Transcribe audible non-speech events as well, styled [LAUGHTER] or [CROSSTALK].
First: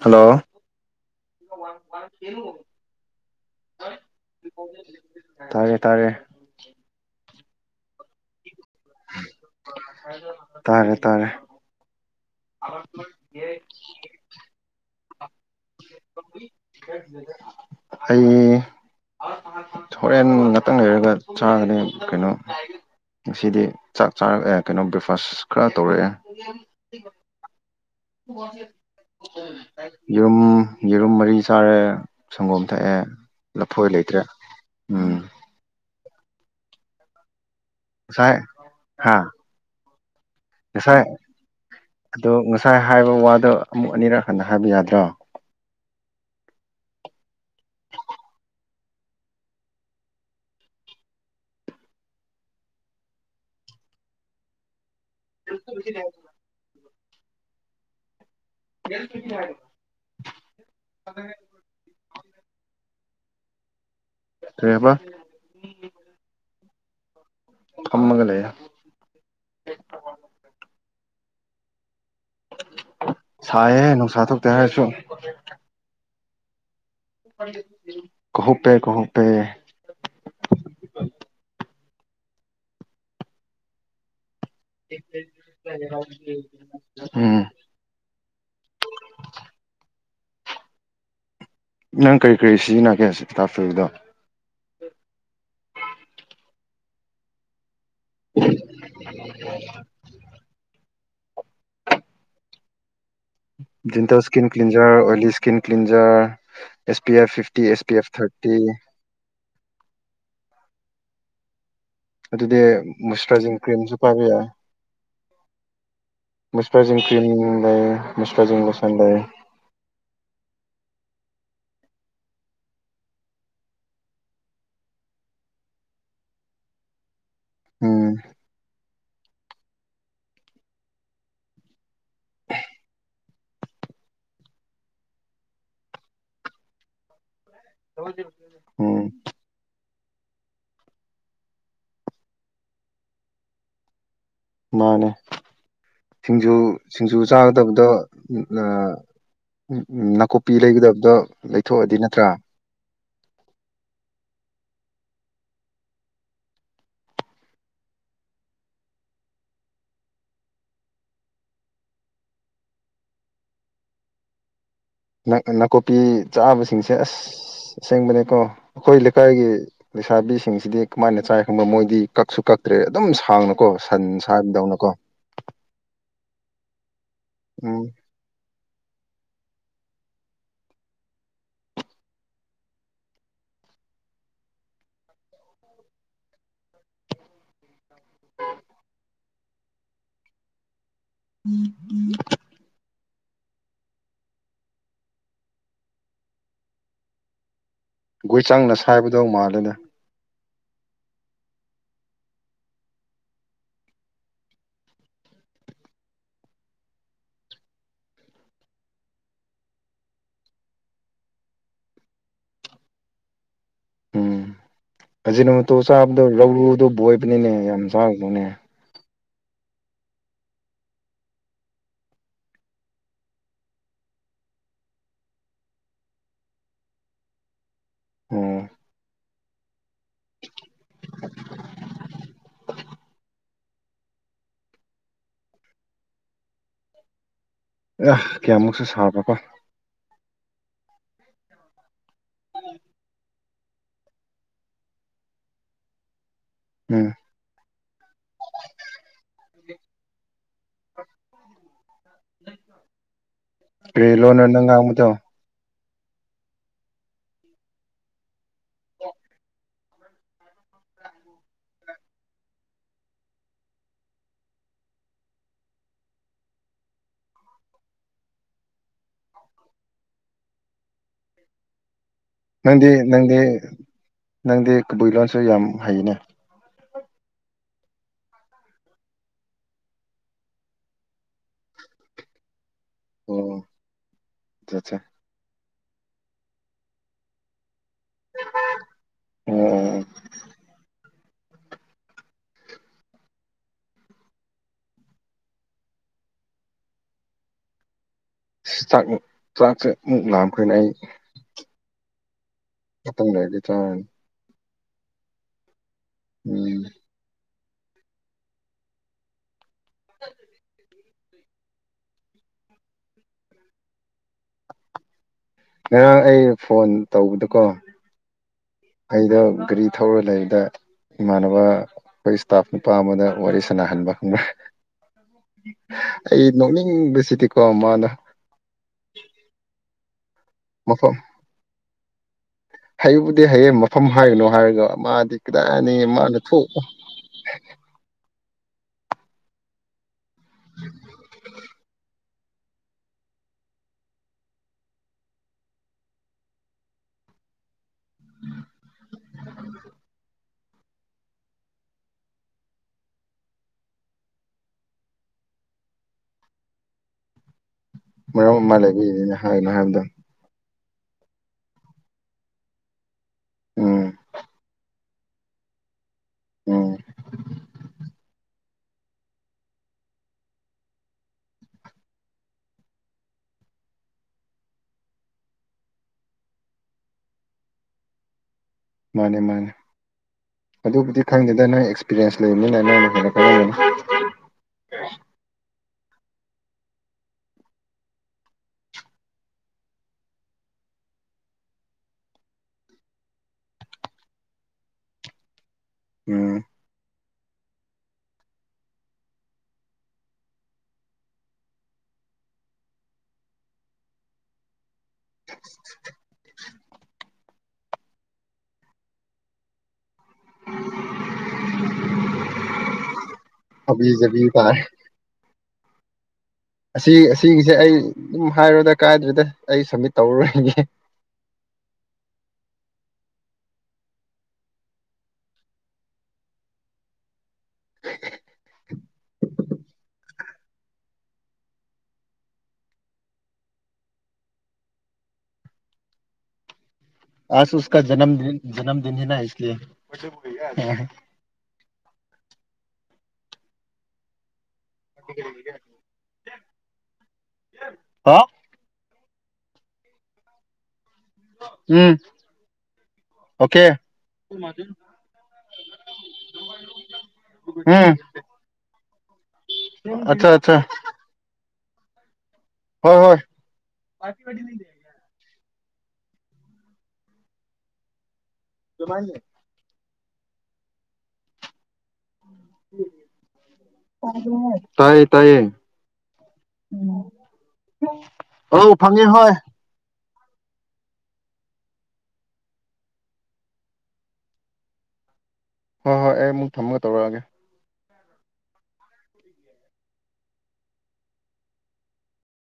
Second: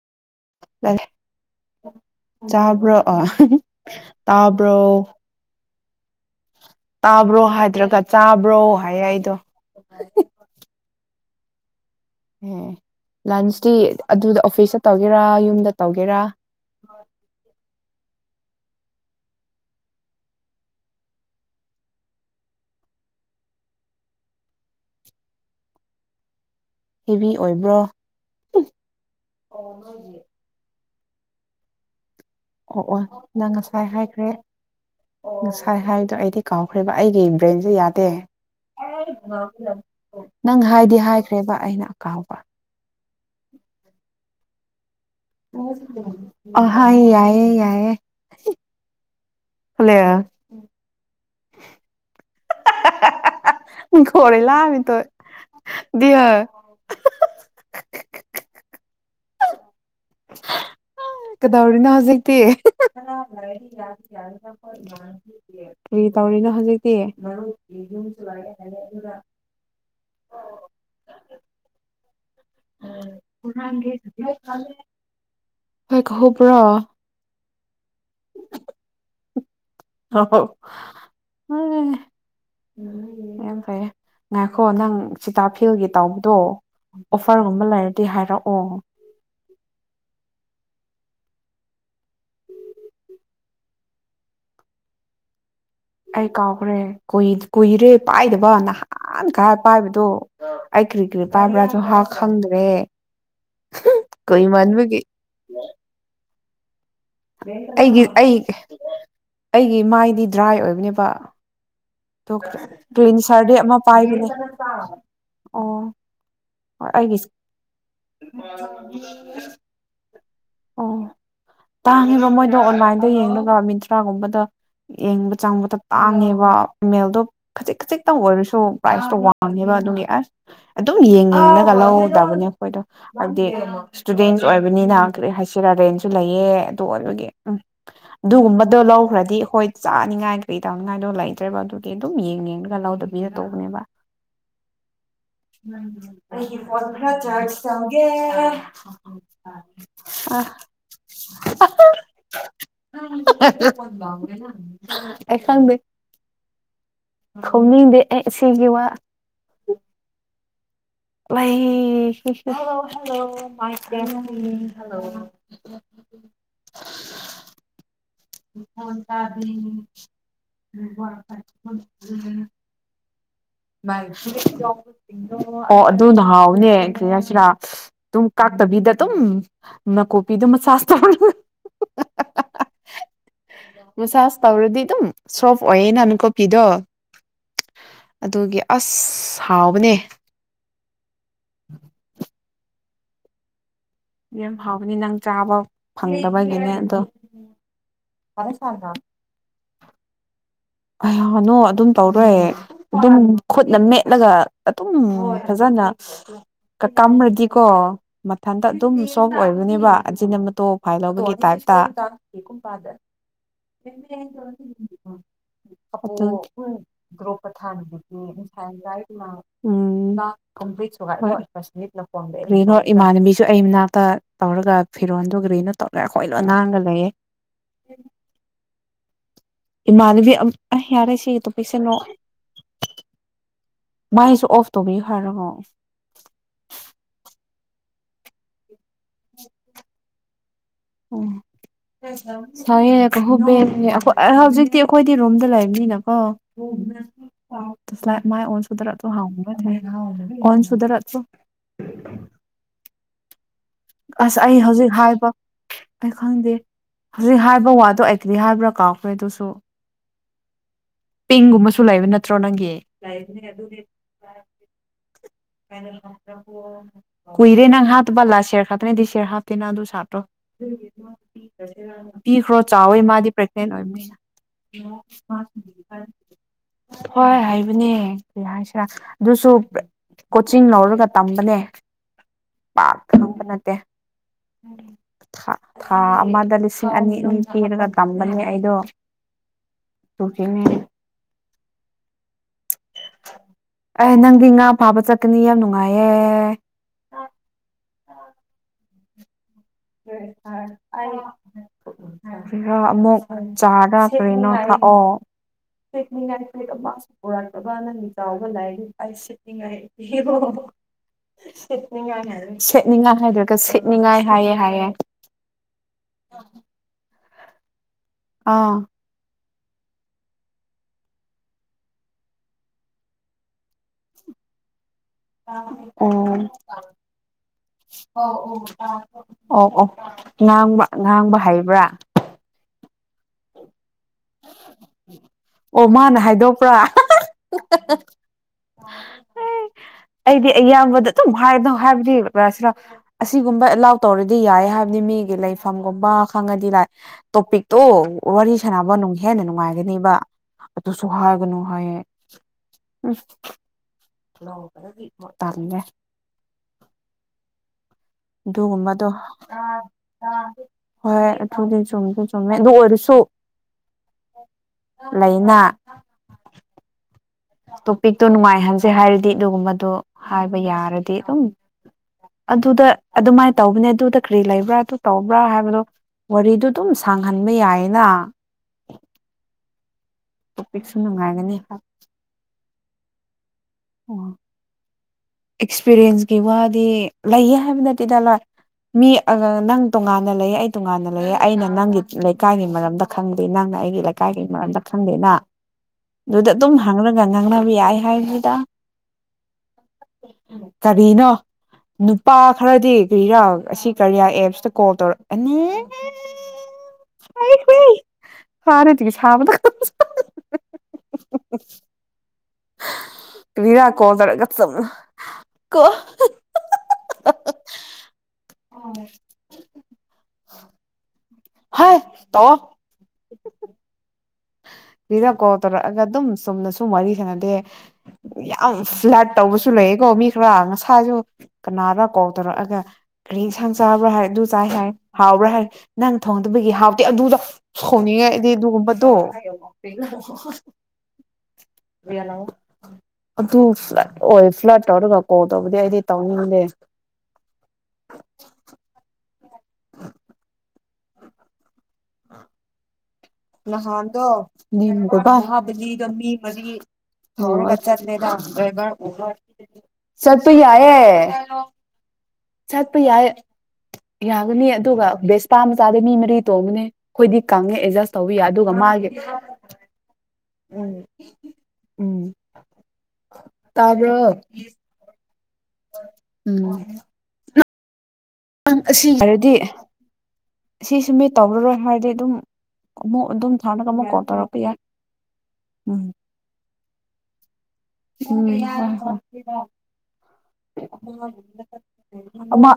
Hello ꯆꯥꯕ꯭ꯔꯣ ꯑꯥ ꯇꯥꯕ꯭ꯔꯣ ꯇꯥꯔꯦ ꯇꯥꯔꯦ ꯇꯥꯕ꯭ꯔꯣ ꯍꯥꯏꯗ꯭ꯔꯒ ꯆꯥꯕ꯭ꯔꯣ ꯍꯥꯏꯌꯦ ꯑꯩꯗꯣ ꯇꯥꯔꯦ ꯇꯥꯔꯦ [UNINTELLIGIBLE] ꯍꯝ ꯂꯟꯁꯗꯤ ꯑꯗꯨ ꯑꯣꯐꯤꯁꯇ ꯇꯧ ꯇꯧꯒꯦꯔꯥ ꯌꯨꯝꯗ ꯇꯧꯒꯦꯔꯥ ꯑꯩ ꯍꯣꯔꯦꯟ ꯉꯥꯛꯇꯪ ꯂꯩꯔꯒ ꯆꯥꯒꯅꯤ ꯀꯩꯅꯣ ꯉꯁꯤꯗꯤ ꯆꯥꯛ ꯆꯥꯔꯛꯑꯦ ꯀꯩꯅꯣ ꯕ꯭ꯔꯦꯛꯐꯥꯁ ꯈꯔ ꯇꯧꯔꯛꯑꯦ ꯍꯦꯚꯤ ꯑꯣꯏꯕ꯭ꯔꯣ ꯌꯦꯔꯨꯝ ꯌꯦꯔꯨꯝ ꯃꯔꯤ ꯆꯥꯔꯦ ꯁꯪꯒꯣꯝ ꯑꯣ ꯊꯛꯑꯦ ꯑꯣ ꯅꯪ ꯉꯁꯥꯏ ꯂꯐꯣꯏ ꯂꯩꯇ꯭ꯔꯦ ꯍꯥꯏꯈ꯭ꯔꯦ ꯎꯝ ꯉꯁꯥꯏ ꯍꯥꯏꯗꯣ ꯑꯩꯗꯤ ꯀꯥꯎꯈ꯭ꯔꯦꯕ ꯑꯩꯒꯤ ꯕ꯭ꯔꯦꯟꯁꯦ ꯌꯥꯗꯦ ꯉꯁꯥꯏ ꯍꯥ [UNINTELLIGIBLE] ꯅꯪ ꯍꯥꯏꯗꯤ ꯉꯁꯥꯏ ꯍꯥꯏꯈ꯭ꯔꯦꯕ ꯑꯩꯅ ꯑꯗꯣ ꯑꯀꯥꯎꯕ ꯉꯁꯥꯏ ꯍꯥꯏꯕ ꯋꯥꯗꯣ ꯑꯃꯨꯛ ꯑꯅꯤꯔꯛ ꯍꯟꯅ ꯍꯥꯏꯕ ꯌꯥꯗ꯭ꯔꯣ ꯑꯍꯥꯏ ꯌꯥꯏꯌꯦ ꯌꯥꯏꯌꯦ [UNINTELLIGIBLE] [UNINTELLIGIBLE] [UNINTELLIGIBLE] ꯀꯗꯧꯔꯤꯅꯣ ꯍꯧꯖꯤꯛꯇꯤ [UNINTELLIGIBLE] ꯀꯔꯤ ꯍꯥꯏꯕ ꯀꯔꯤ ꯇꯧꯔꯤꯅꯣ ꯍꯧꯖꯤꯛ [UNINTELLIGIBLE] ꯃꯔꯨꯞꯀꯤ ꯐꯝꯃꯒ ꯌꯨꯝꯁꯨꯂꯥꯏ ꯂꯩꯌꯦ ꯍꯥꯏꯔꯦ ꯑꯗꯨꯒ ꯁꯥꯏꯍꯦ ꯅꯨꯡꯁꯥ ꯊꯣꯛꯇꯦ ꯍꯥꯏꯁꯨ ꯀꯥꯍꯧꯕ꯭ꯔꯣ ꯀꯍꯣꯄꯦ ꯀꯍꯨꯝꯄꯦ ꯎꯝ ꯌꯥꯝ ꯐꯩꯌꯦ ꯉꯥꯏꯈꯣ ꯅꯪ ꯁꯤꯇꯥꯐꯤꯜꯒꯤ ꯇꯧꯕꯗꯣ ꯎꯝ ꯑꯣꯐꯔꯒꯨꯝꯕ ꯂꯩꯔꯗꯤ ꯍꯥꯏꯔꯛ ꯑꯣ [INAUDIBLE] ꯅꯪ ꯀꯔꯤ ꯀꯔꯤ ꯁꯤꯖꯤꯟꯅꯒꯦ ꯍꯧꯖꯤ ꯀꯇꯥ ꯐꯤꯕꯗꯣ ꯑꯩ ꯀꯥꯎ꯭ꯔꯦꯣꯏ ꯀꯏꯔꯦ ꯄꯥꯏꯗꯕ ꯅꯍꯥꯟ ꯈꯥꯏ ꯄꯥꯏꯕꯗꯣ ꯑꯩ ꯀ꯭ꯔꯤ ꯀ꯭ꯔꯤ ꯄꯥꯏꯕ꯭ꯔꯥꯁꯨ ꯍꯥ ꯈꯪꯗ꯭ꯔꯦ ꯖꯤꯟꯇꯦꯜ ꯁ ꯏꯁꯀꯤꯟ ꯀ꯭ꯂꯤꯟꯖꯔ ꯀꯨꯏꯃꯟꯕꯒꯤ ꯑꯣꯏꯂꯤ skin cleanser S P F fifty S P ꯑꯩꯒꯤ ꯑꯦꯐ ꯑꯩ ꯊꯥꯔꯇꯤ ꯑꯩꯒꯤ ꯃꯥꯏꯗꯤ ꯗ꯭ꯔꯥꯏ ꯑꯣꯏꯕꯅꯦꯕ ꯋꯥ ꯑꯗꯨꯗꯤ ꯀ꯭ꯂꯤꯟ ꯁꯥꯔꯗꯤ ꯃꯣꯏꯆꯔꯥꯏꯖꯤꯡ ꯑꯃ ꯀ꯭ꯔꯤꯝꯁꯨ ꯄꯥꯏꯕ ꯄꯥꯏꯕꯅꯦ ꯌꯥꯏ ꯑꯣ ꯍꯣꯏ ꯃꯩꯁꯄꯥꯥꯖꯤꯡ ꯀ꯭ꯔꯤ ꯑꯩꯒꯤ ꯃꯁꯀꯔꯁꯤꯡꯒꯁꯟ ꯂꯩ ꯑꯣ ꯇꯥꯡꯉꯦꯕ ꯃꯣꯏꯗꯣ ꯑꯣꯟꯂꯥꯏꯟꯗ ꯌꯦꯡꯉꯒ ꯃꯤꯟꯇ꯭ꯔꯥꯒꯨꯝꯕꯗ ꯌꯦꯡꯕ ꯆꯪꯕꯗ ꯇꯥꯡꯉꯦꯕ ꯏꯃꯦꯜꯗꯣ ꯈꯖꯤꯛ ꯎꯝ ꯈꯖꯤꯛꯇꯪ ꯑꯣꯏꯔꯁꯨ ꯄ꯭ꯔꯥꯏꯖꯇꯣ ꯋꯥꯡꯉꯦꯕ ꯑꯗꯨꯒꯤ ꯑꯁ ꯑꯗꯨꯝ ꯌꯦꯡꯉꯦꯅꯒ ꯂꯧꯒꯗꯕꯅꯦ ꯑꯩꯈꯣꯏꯗꯣ ꯍꯥꯏꯕꯗꯤ ꯏꯁꯇꯨꯗꯦꯟꯁ ꯑꯣꯏꯕꯅꯤꯅ ꯀ ꯍꯥꯏꯁꯤꯔꯥꯔꯦꯟꯁꯨ ꯂꯩꯑꯌꯦ ꯑꯗꯨ ꯑꯣꯏꯔꯣꯏꯒꯤ ꯎꯝ ꯑꯗꯨꯒꯨꯝꯕꯗꯣ ꯎꯝ ꯂꯧꯈ꯭ꯔꯗꯤ ꯍꯣꯏ ꯆꯥꯅꯤꯉꯥꯏ ꯀꯩ ꯇꯧꯅꯤꯉꯥꯏꯗꯣ ꯂꯩꯇ꯭ꯔꯕ ꯑꯗꯨꯒꯤ ꯑꯗꯨꯝ ꯌꯦꯡ ꯌꯦꯡꯒ ꯂꯧꯗꯕ ꯃꯤꯅ ꯇꯧꯕꯅꯦꯕ ꯃꯥꯅꯦ ꯁꯤꯡꯖꯨ ꯑꯩ ꯐꯊ ꯁꯤꯡꯖꯨ ꯆꯥ ꯁꯦ ꯆꯥꯒꯗꯕꯗꯣ ꯎ ꯅꯥꯀꯨꯞꯄꯤ ꯂꯩꯒꯗꯕꯗꯣ ꯂꯩꯊꯣꯛꯑꯗꯤ ꯅꯠꯇ꯭ꯔꯥ ꯑꯩ ꯈꯪꯗꯦ ꯈꯧꯅꯤꯡꯗꯦ ꯑꯦ ꯁꯤꯒꯤ ꯋꯥ ꯥꯏꯁꯨ ꯍ ꯍꯂꯣ ꯃꯥꯏ ꯀ ꯅꯥꯀꯨꯞꯄꯤ ꯆꯥꯕꯁꯤꯡꯁꯦ ꯑꯁ ꯑꯁꯦꯡꯕꯅꯦ ꯀꯣ ꯑꯩꯈꯣꯏ ꯂꯩꯀꯥꯏꯒꯤ ꯂꯩꯁꯥꯕꯤꯁꯤꯡꯁꯤꯗꯤ ꯀꯃꯥꯏꯅ ꯆꯥꯏ ꯈꯪꯕ ꯃꯣꯏꯗꯤ ꯀꯛꯁꯨ ꯀꯛꯇ꯭ꯔꯦ ꯑꯗꯣ ꯑꯣ ꯑꯗꯨ ꯅꯍꯥꯎꯅꯦ ꯦꯁꯤꯔꯥ ꯎꯝ ꯇꯨꯝ ꯀꯥꯛꯇꯕꯤꯗ ꯇꯨꯝ ꯅꯥꯀꯣꯄꯤꯗꯣ ꯃꯆꯥꯥꯖ ꯇꯧꯔ ꯃꯆꯥꯖ ꯇꯧꯔꯗꯤ ꯑꯗꯨꯝ ꯁꯣꯐ ꯑꯣꯏꯌꯦ ꯅ ꯅꯥꯀꯣꯄꯤꯗꯣ ꯑꯗꯨꯒꯤ ꯑꯁ ꯍꯥꯎꯕꯅꯦ ꯎꯝ ꯎꯝ ꯌꯥꯝ ꯍꯥꯎꯕꯅꯤ ꯅꯪ ꯆꯥꯕ ꯐꯪꯗꯕꯒꯤꯅꯦ ꯑꯗꯣ ꯒꯣꯏ ꯆꯪꯅ ꯁꯥꯏꯕꯗꯧ ꯃꯥꯜꯂꯦꯅꯦ ꯍꯅꯨ ꯑꯗꯨꯝ ꯇꯧꯔꯣꯏ ꯑꯗꯨꯝ ꯈꯨꯠꯅ ꯃꯦꯠꯂꯒ ꯑꯗꯨꯝ ꯐꯖꯅ ꯀꯥꯝ꯭ꯔꯗꯤꯀꯣ ꯃꯊꯟꯇ ꯑꯗꯨꯝ ꯁꯣꯐ ꯑꯣꯏꯕꯅꯦꯕ ꯑꯁꯤꯆꯅ ꯃꯇꯣ ꯐꯥꯏ ꯂꯧꯕꯒꯤ ꯇꯥꯏꯞꯇ ꯣ ꯆꯥꯕꯗꯣ ꯔꯧꯔꯨꯗꯣ ꯕꯣꯏꯕꯅꯤꯅꯦ ꯌꯥꯝ ꯆꯥꯕꯅꯦ ꯏꯃꯥꯟꯅꯕꯤꯁꯨ ꯑꯩ ꯃꯅꯥꯛꯇ ꯇꯧꯔꯒ ꯐꯤꯔꯣꯟꯜꯗꯨꯔꯤꯅꯣ ꯇꯧꯔꯦ ꯑꯩꯈꯣꯏ ꯂꯣꯏꯅꯥꯥꯡꯉ ꯂꯩꯌꯦ ꯑꯝ ꯏꯃꯥꯟꯅꯕꯤ ꯑ ꯌꯥꯔꯦ ꯁꯤ ꯇꯣꯄꯤꯁꯅꯣ ꯃꯥꯏꯁꯨ ꯑꯣꯐ ꯇꯧꯕꯤꯌꯨ ꯍꯥꯏꯔꯔꯕꯣ ꯑ ꯀꯌꯥꯃꯨꯛꯁꯨ ꯁꯥꯕꯀꯣ ꯑꯣ ꯁꯉꯦꯨꯝꯃꯦ ꯑꯩꯣꯏ ꯍꯧꯖꯤꯛꯇꯤ ꯑꯩꯈꯣꯏꯗꯤ ꯔꯨꯝꯗ ꯂꯩꯕꯅꯤꯅꯀꯣ ꯎꯝ ꯥꯎ ꯐ꯭ꯂꯥꯏ ꯑꯣꯟꯁꯨꯗ ꯔ꯭ꯔꯣ ꯍꯥꯎꯕ ꯑꯣꯟꯁꯨꯗ ꯔ꯭ꯔꯣ ꯄ ꯂꯣꯅ ꯅꯪꯒꯥꯥ ꯑꯃꯨꯗ ꯍꯥꯏꯕ ꯑꯩ ꯈꯪꯗꯦ ꯍꯧꯖꯤꯛ ꯍꯥꯏꯕ ꯋꯥꯗꯣ ꯑꯩꯒꯗꯤ ꯍꯥꯏꯕ꯭ꯔꯥ ꯀꯥꯎꯈ꯭ꯔꯦ ꯑꯗꯨꯁꯨ ꯄꯤꯡꯒꯨꯝꯕꯁꯨ ꯂꯩꯕ ꯅꯠꯇ꯭ꯔꯣ ꯅꯪꯒꯤ ꯀꯨꯏꯔꯦ ꯅꯪ ꯍꯥꯞꯇꯕꯜꯂꯥ ꯁꯦꯌꯔ ꯈꯠꯇ꯭ꯔꯦꯗꯤ ꯁꯦꯌꯔ ꯍꯥꯞꯇꯦ ꯅꯪ ꯑꯗꯨ ꯁꯥꯠꯇ꯭ꯔꯣ ꯄꯤꯈ꯭ꯔꯣ ꯅꯪꯗꯤ ꯆꯥꯎꯋꯦ ꯃꯥꯗꯤ ꯅꯪꯗꯤ ꯄ꯭ꯔꯦꯒꯅꯦꯟ ꯑꯣꯏꯕꯅꯤꯅ ꯅꯪꯗꯤ ꯀꯕꯨꯏ ꯂꯣꯟꯁꯨ ꯌꯥꯝ ꯍꯩꯅꯦ ꯍꯣꯏ ꯍꯥꯏꯁꯤꯔꯥ ꯑꯗꯨꯁꯨ ꯀꯣꯆꯤꯡ ꯂꯧꯔꯒ ꯇꯝꯕꯅꯦ ꯄꯥꯛꯇ ꯑꯣ ꯉꯝꯕ ꯅꯠꯇꯦ ꯑꯠꯆꯥ ꯑꯠꯆꯥ ꯊꯥ ꯑꯃꯗ ꯂꯤꯁꯤꯡ ꯑꯅꯤ ꯑꯅꯤ ꯄꯤꯔꯒ ꯇꯝꯕꯅꯦ ꯑꯩꯗꯣ ꯑꯣ ꯑꯣ ꯑꯣ ꯆꯨꯈꯤꯉ ꯑꯦ ꯅꯪꯗꯤ ꯉꯥ ꯐꯥꯕ ꯆꯠꯀꯅꯤ ꯌꯥꯝ ꯅꯨꯡꯉꯥꯏꯌꯦ [INAUDIBLE] ꯆꯥꯛꯁꯦ ꯃꯨꯛ ꯂꯈꯅ ꯑꯩ ꯑꯣ ꯈꯔ ꯑꯃꯨꯛ ꯉꯥꯛꯇꯪ ꯂꯩꯔꯗꯤ ꯆꯥꯔꯅꯤ ꯆꯥꯔ ꯀꯔꯤꯅꯣꯗ ꯑꯣ ꯄꯦꯛ ꯎꯝ ꯃꯥꯁꯔ ꯕꯕꯥ ꯅꯪ ꯆꯥꯎꯒ ꯂꯥꯏꯔꯤꯛ ꯑꯩ ꯁꯤꯠꯅꯤꯡꯉꯥꯏ ꯍ ꯍ ꯁꯤꯠꯅꯤꯡꯉꯥꯏ ꯍꯥꯏ ꯁꯦꯠꯅꯤꯡꯉꯥꯏ ꯍꯥꯏꯗ꯭ꯔꯒ ꯁꯦꯠꯅꯤꯡꯉꯥꯏ ꯍꯥꯏꯌꯦ ꯍꯥꯏꯌꯦꯦ ꯉꯥꯡ ꯑꯩ ꯐꯣꯟ ꯇꯧꯕꯗꯀꯣ ꯑꯥ ꯑꯩꯗ ꯒꯥꯔꯤ ꯊꯧꯔ ꯂꯩꯕꯗ ꯏꯃꯥꯟꯅꯕ ꯑꯩꯈꯣꯏ ꯏꯁꯇꯥꯐ ꯅꯨꯄꯥ ꯑꯃꯗ ꯋꯥꯔꯤ ꯁꯥꯟꯅꯍꯟꯕ ꯈꯕ ꯑꯣ ꯅꯣꯛꯅꯤꯡꯕꯁꯤꯗꯤꯀꯣ ꯃꯥꯅ ꯑꯣ ꯑꯣ ꯉꯥꯡꯕ ꯉꯥꯡꯕ ꯍꯩꯕ꯭ꯔꯥ ꯍꯌꯦꯨꯕꯨꯨꯗꯤ ꯍꯌꯦꯡ ꯃꯐꯝ ꯍꯥꯏꯒꯅꯣ ꯍꯥꯏꯔꯒ ꯃꯥꯗꯤ ꯑꯣ ꯀꯗꯥꯏꯅꯤ ꯃꯥꯅ ꯊꯣꯛꯎ ꯍꯥꯏꯗꯣꯛꯄ꯭ꯔꯥ ꯑꯦ ꯑꯩꯗꯤ ꯑꯌꯥꯝꯕꯗ ꯑꯗꯨꯝ ꯍꯥꯏꯅꯣ ꯍꯥꯏꯕꯗꯤꯁꯤꯔ ꯑꯁꯤꯒꯨꯝꯕ ꯑꯦꯂꯥꯎ ꯇꯧꯔꯗꯤ ꯌꯥꯏ ꯍꯥꯏꯕꯅꯤ ꯃꯤꯒꯤ ꯂꯩꯐꯝꯒꯨꯝꯕ ꯈꯪꯉꯗꯤ ꯂꯥꯛ ꯇꯣꯄꯤꯛꯇꯣ ꯋꯥꯔꯤ ꯁꯥꯟꯅꯕ ꯅꯨꯡ ꯍꯦꯟꯅ ꯅꯨꯡꯉꯥꯏꯒꯅꯦꯕ ꯑꯗꯨꯁꯨ ꯍꯥꯏꯒꯅꯨ ꯍꯥꯏꯌꯦ ꯎꯝ ꯃꯔꯝ ꯑꯃ ꯑꯗꯨꯒꯨꯝꯕꯗꯣ ꯂꯩꯕꯤꯔꯤꯅꯤꯅ ꯍꯥꯏꯅꯣ ꯍꯥꯏꯕꯗ ꯍꯣꯏ ꯑꯗꯨꯨꯗꯤ ꯆꯨꯝꯗꯦ ꯆꯨꯝꯃꯦ ꯑꯗꯨ ꯑꯣꯏꯔꯁꯨ ꯎꯝ ꯂꯩꯥꯏꯅꯥ ꯎꯝ ꯇꯣꯄꯤꯛꯇꯣ ꯅꯨꯡꯉꯥꯏꯍꯟꯁꯦ ꯍꯥꯏꯔꯗꯤ ꯑꯗꯨꯒꯨꯝꯕꯗꯣ ꯍꯥꯏꯕ ꯌꯥꯔꯗꯤ ꯑꯗꯨꯝ ꯑꯗꯨꯗ ꯑꯗꯨꯃꯥꯏꯅ ꯇꯧꯕꯅꯦ ꯑꯗꯨꯗ ꯀꯔꯤ ꯂꯩꯕ꯭ꯔꯥ ꯑꯗꯨ ꯇꯧꯕ꯭ꯔꯥ ꯍꯥꯏꯕꯗꯣ ꯋꯥꯔꯤꯗꯨ ꯑꯗꯨꯝ ꯁꯥꯡꯍꯟꯕ ꯌꯥꯏꯌꯦꯅ ꯃꯥꯅꯦ ꯃꯥꯅꯦ ꯇꯣꯄꯤꯛꯁꯨ ꯑꯗꯨꯕꯨꯗꯤ ꯅꯨꯡꯉꯥꯏꯒꯅꯤ ꯈꯡꯗꯦꯗ ꯅꯣꯏ ꯑꯦꯛꯁꯄꯤꯔꯤꯌꯦꯟꯁ ꯂꯩꯕꯅꯤꯅ ꯅꯣꯏꯅ ꯍꯂꯛꯄ [UNINTELLIGIBLE] ꯑꯣ ꯑꯦꯛꯁꯄꯤꯔꯤꯌꯦꯟꯁꯀꯤ ꯋꯥꯗꯤ ꯂꯩꯌꯦ ꯍꯥꯏꯕ ꯅꯠꯇꯦꯗ ꯂꯣꯏ ꯃꯤ ꯅꯪ ꯇꯣꯉꯥꯟꯅ ꯂꯩ ꯑꯩ ꯇꯣꯉꯥꯟꯅ ꯂꯩꯌꯦ ꯑꯩꯅ ꯅꯡꯒꯤ ꯂꯩꯀꯥꯏꯒꯤ ꯃꯔꯝꯗ ꯈꯡꯗꯦ ꯅꯡꯅ ꯑꯩꯒꯤ ꯂꯩꯀꯥꯏꯒꯤ ꯃꯔꯝꯗ ꯈꯡꯗꯦꯅ ꯑꯗꯨꯗꯥ ꯎꯝ ꯑꯗꯨꯝ ꯍꯡꯔꯥ ꯉ ꯉꯥꯡꯅꯕ ꯌꯥꯏ ꯍꯥꯏꯕꯗ ꯀꯔꯤꯅꯣ ꯅꯨꯄꯥ ꯈꯔꯗꯤ ꯀꯔꯤꯔꯥ ꯑꯁꯤ ꯀꯔꯤꯌꯥ ꯑꯦꯞꯁꯇ ꯀꯣꯜ ꯇꯧꯔꯛ ꯑꯅꯤ [UNINTELLIGIBLE] ꯁꯥꯕꯗ ꯀꯔꯤꯔ ꯍꯥꯕꯤ ꯖꯕꯤ ꯀꯣꯜꯖꯔꯒ ꯆ ꯇꯥꯔꯦ ꯀꯦ ꯑꯁꯤ ꯑꯁꯤꯒꯤꯁꯦ ꯑꯩ ꯑꯗꯨꯝ ꯍꯥꯏꯔꯨꯗ ꯀꯥꯏꯗ꯭ꯔꯗ ꯑꯩ ꯁꯝꯃꯤꯠ ꯇꯧꯔꯣꯏꯒꯦ ꯍꯥ ꯇꯧ ꯑꯣ ꯎ [INAUDIBLE] ꯁꯤꯗ ꯀꯣꯜ ꯇꯧꯔꯛꯑꯒ ꯑꯗꯨꯝ ꯆꯨꯝꯅ ꯁꯨꯝ ꯋꯥꯔꯤ ꯁꯥꯟꯅꯗꯦ ꯌꯥꯝ ꯐꯥꯔꯠ ꯇꯧꯕꯁꯨ ꯂꯩꯌꯦꯀꯣ ꯃꯤ ꯈꯔ ꯉꯁꯥꯏꯁꯨ ꯀꯅꯥꯅ ꯀꯣꯜ ꯇꯧꯔꯛꯑꯒ ꯀꯔꯤ ꯏꯟꯁꯥꯡ ꯆꯥꯕ꯭ꯔꯥ ꯍꯥꯏꯔ ꯑꯗꯨ ꯆꯥꯏ ꯍꯥꯏ ꯍꯥꯎꯕ꯭ꯔꯥ ꯍꯥꯏꯔ ꯅꯡ ꯊꯣꯡꯗꯕꯒꯤ ꯍꯥꯎ ꯑꯗꯨꯗ ꯁꯣꯡꯅꯤꯡꯉꯥꯏ ꯑꯩꯗꯤ ꯑꯗꯨꯒꯨꯝꯕꯗꯣ [UNINTELLIGIBLE] ꯑꯗꯨ ꯐ꯭ꯂ ꯑꯣꯏ ꯐ꯭ꯂ ꯇꯧꯔꯒ ꯀꯣꯜ ꯇꯧꯕꯗꯤ ꯑꯩꯗꯤ ꯇꯧꯅꯤꯡꯗꯦ ꯎꯝ ꯃꯍꯟꯗꯣ [UNINTELLIGIBLE] ꯄꯗꯤ ꯎꯝ ꯑꯠꯆꯥ ꯆꯠꯇꯏ ꯑꯠꯆꯥ ꯌꯥꯌꯦ ꯆꯠꯄ ꯍꯣꯏ ꯌꯥꯏ ꯍꯣꯏ ꯌꯥꯒꯅꯤ ꯑꯗꯨꯒ ꯕꯦꯁ ꯅꯨꯄꯥ ꯃꯆꯥꯗ ꯃꯤ ꯃꯔꯤ ꯇꯣꯡꯕꯅꯦ ꯑꯩꯈꯣꯏꯗꯤ ꯀꯉꯦ ꯑꯦꯗꯖꯁ ꯇꯧ ꯌꯦ ꯑꯗꯨꯒ ꯃꯥꯒꯤ ꯎꯝ ꯎꯝ ꯇꯥꯕ꯭ꯔꯣ ꯇꯥꯏ ꯇꯥꯏꯌꯦ꯫ ꯎꯝ ꯑꯩ ꯐꯪꯉꯦ ꯍꯣꯏ꯫ ꯁꯤꯁꯨ ꯃꯤ ꯇꯧꯔꯔꯣꯏ ꯍꯥꯏꯔꯗꯤ ꯑꯗꯨꯝ ꯑꯃꯨꯛ ꯑꯗꯨꯝ ꯊꯥꯔꯒ ꯑꯃꯨꯛ ꯀꯣꯜ ꯇꯧꯔꯛꯄ ꯌꯥꯏ꫰ ꯎꯝ ꯍꯣꯏ ꯍꯣꯏ ꯑꯩ ꯑꯃꯨꯛ ꯊꯝꯃꯒ ꯇꯧꯔꯛꯑꯒꯦ꯫ ꯎꯝ꯫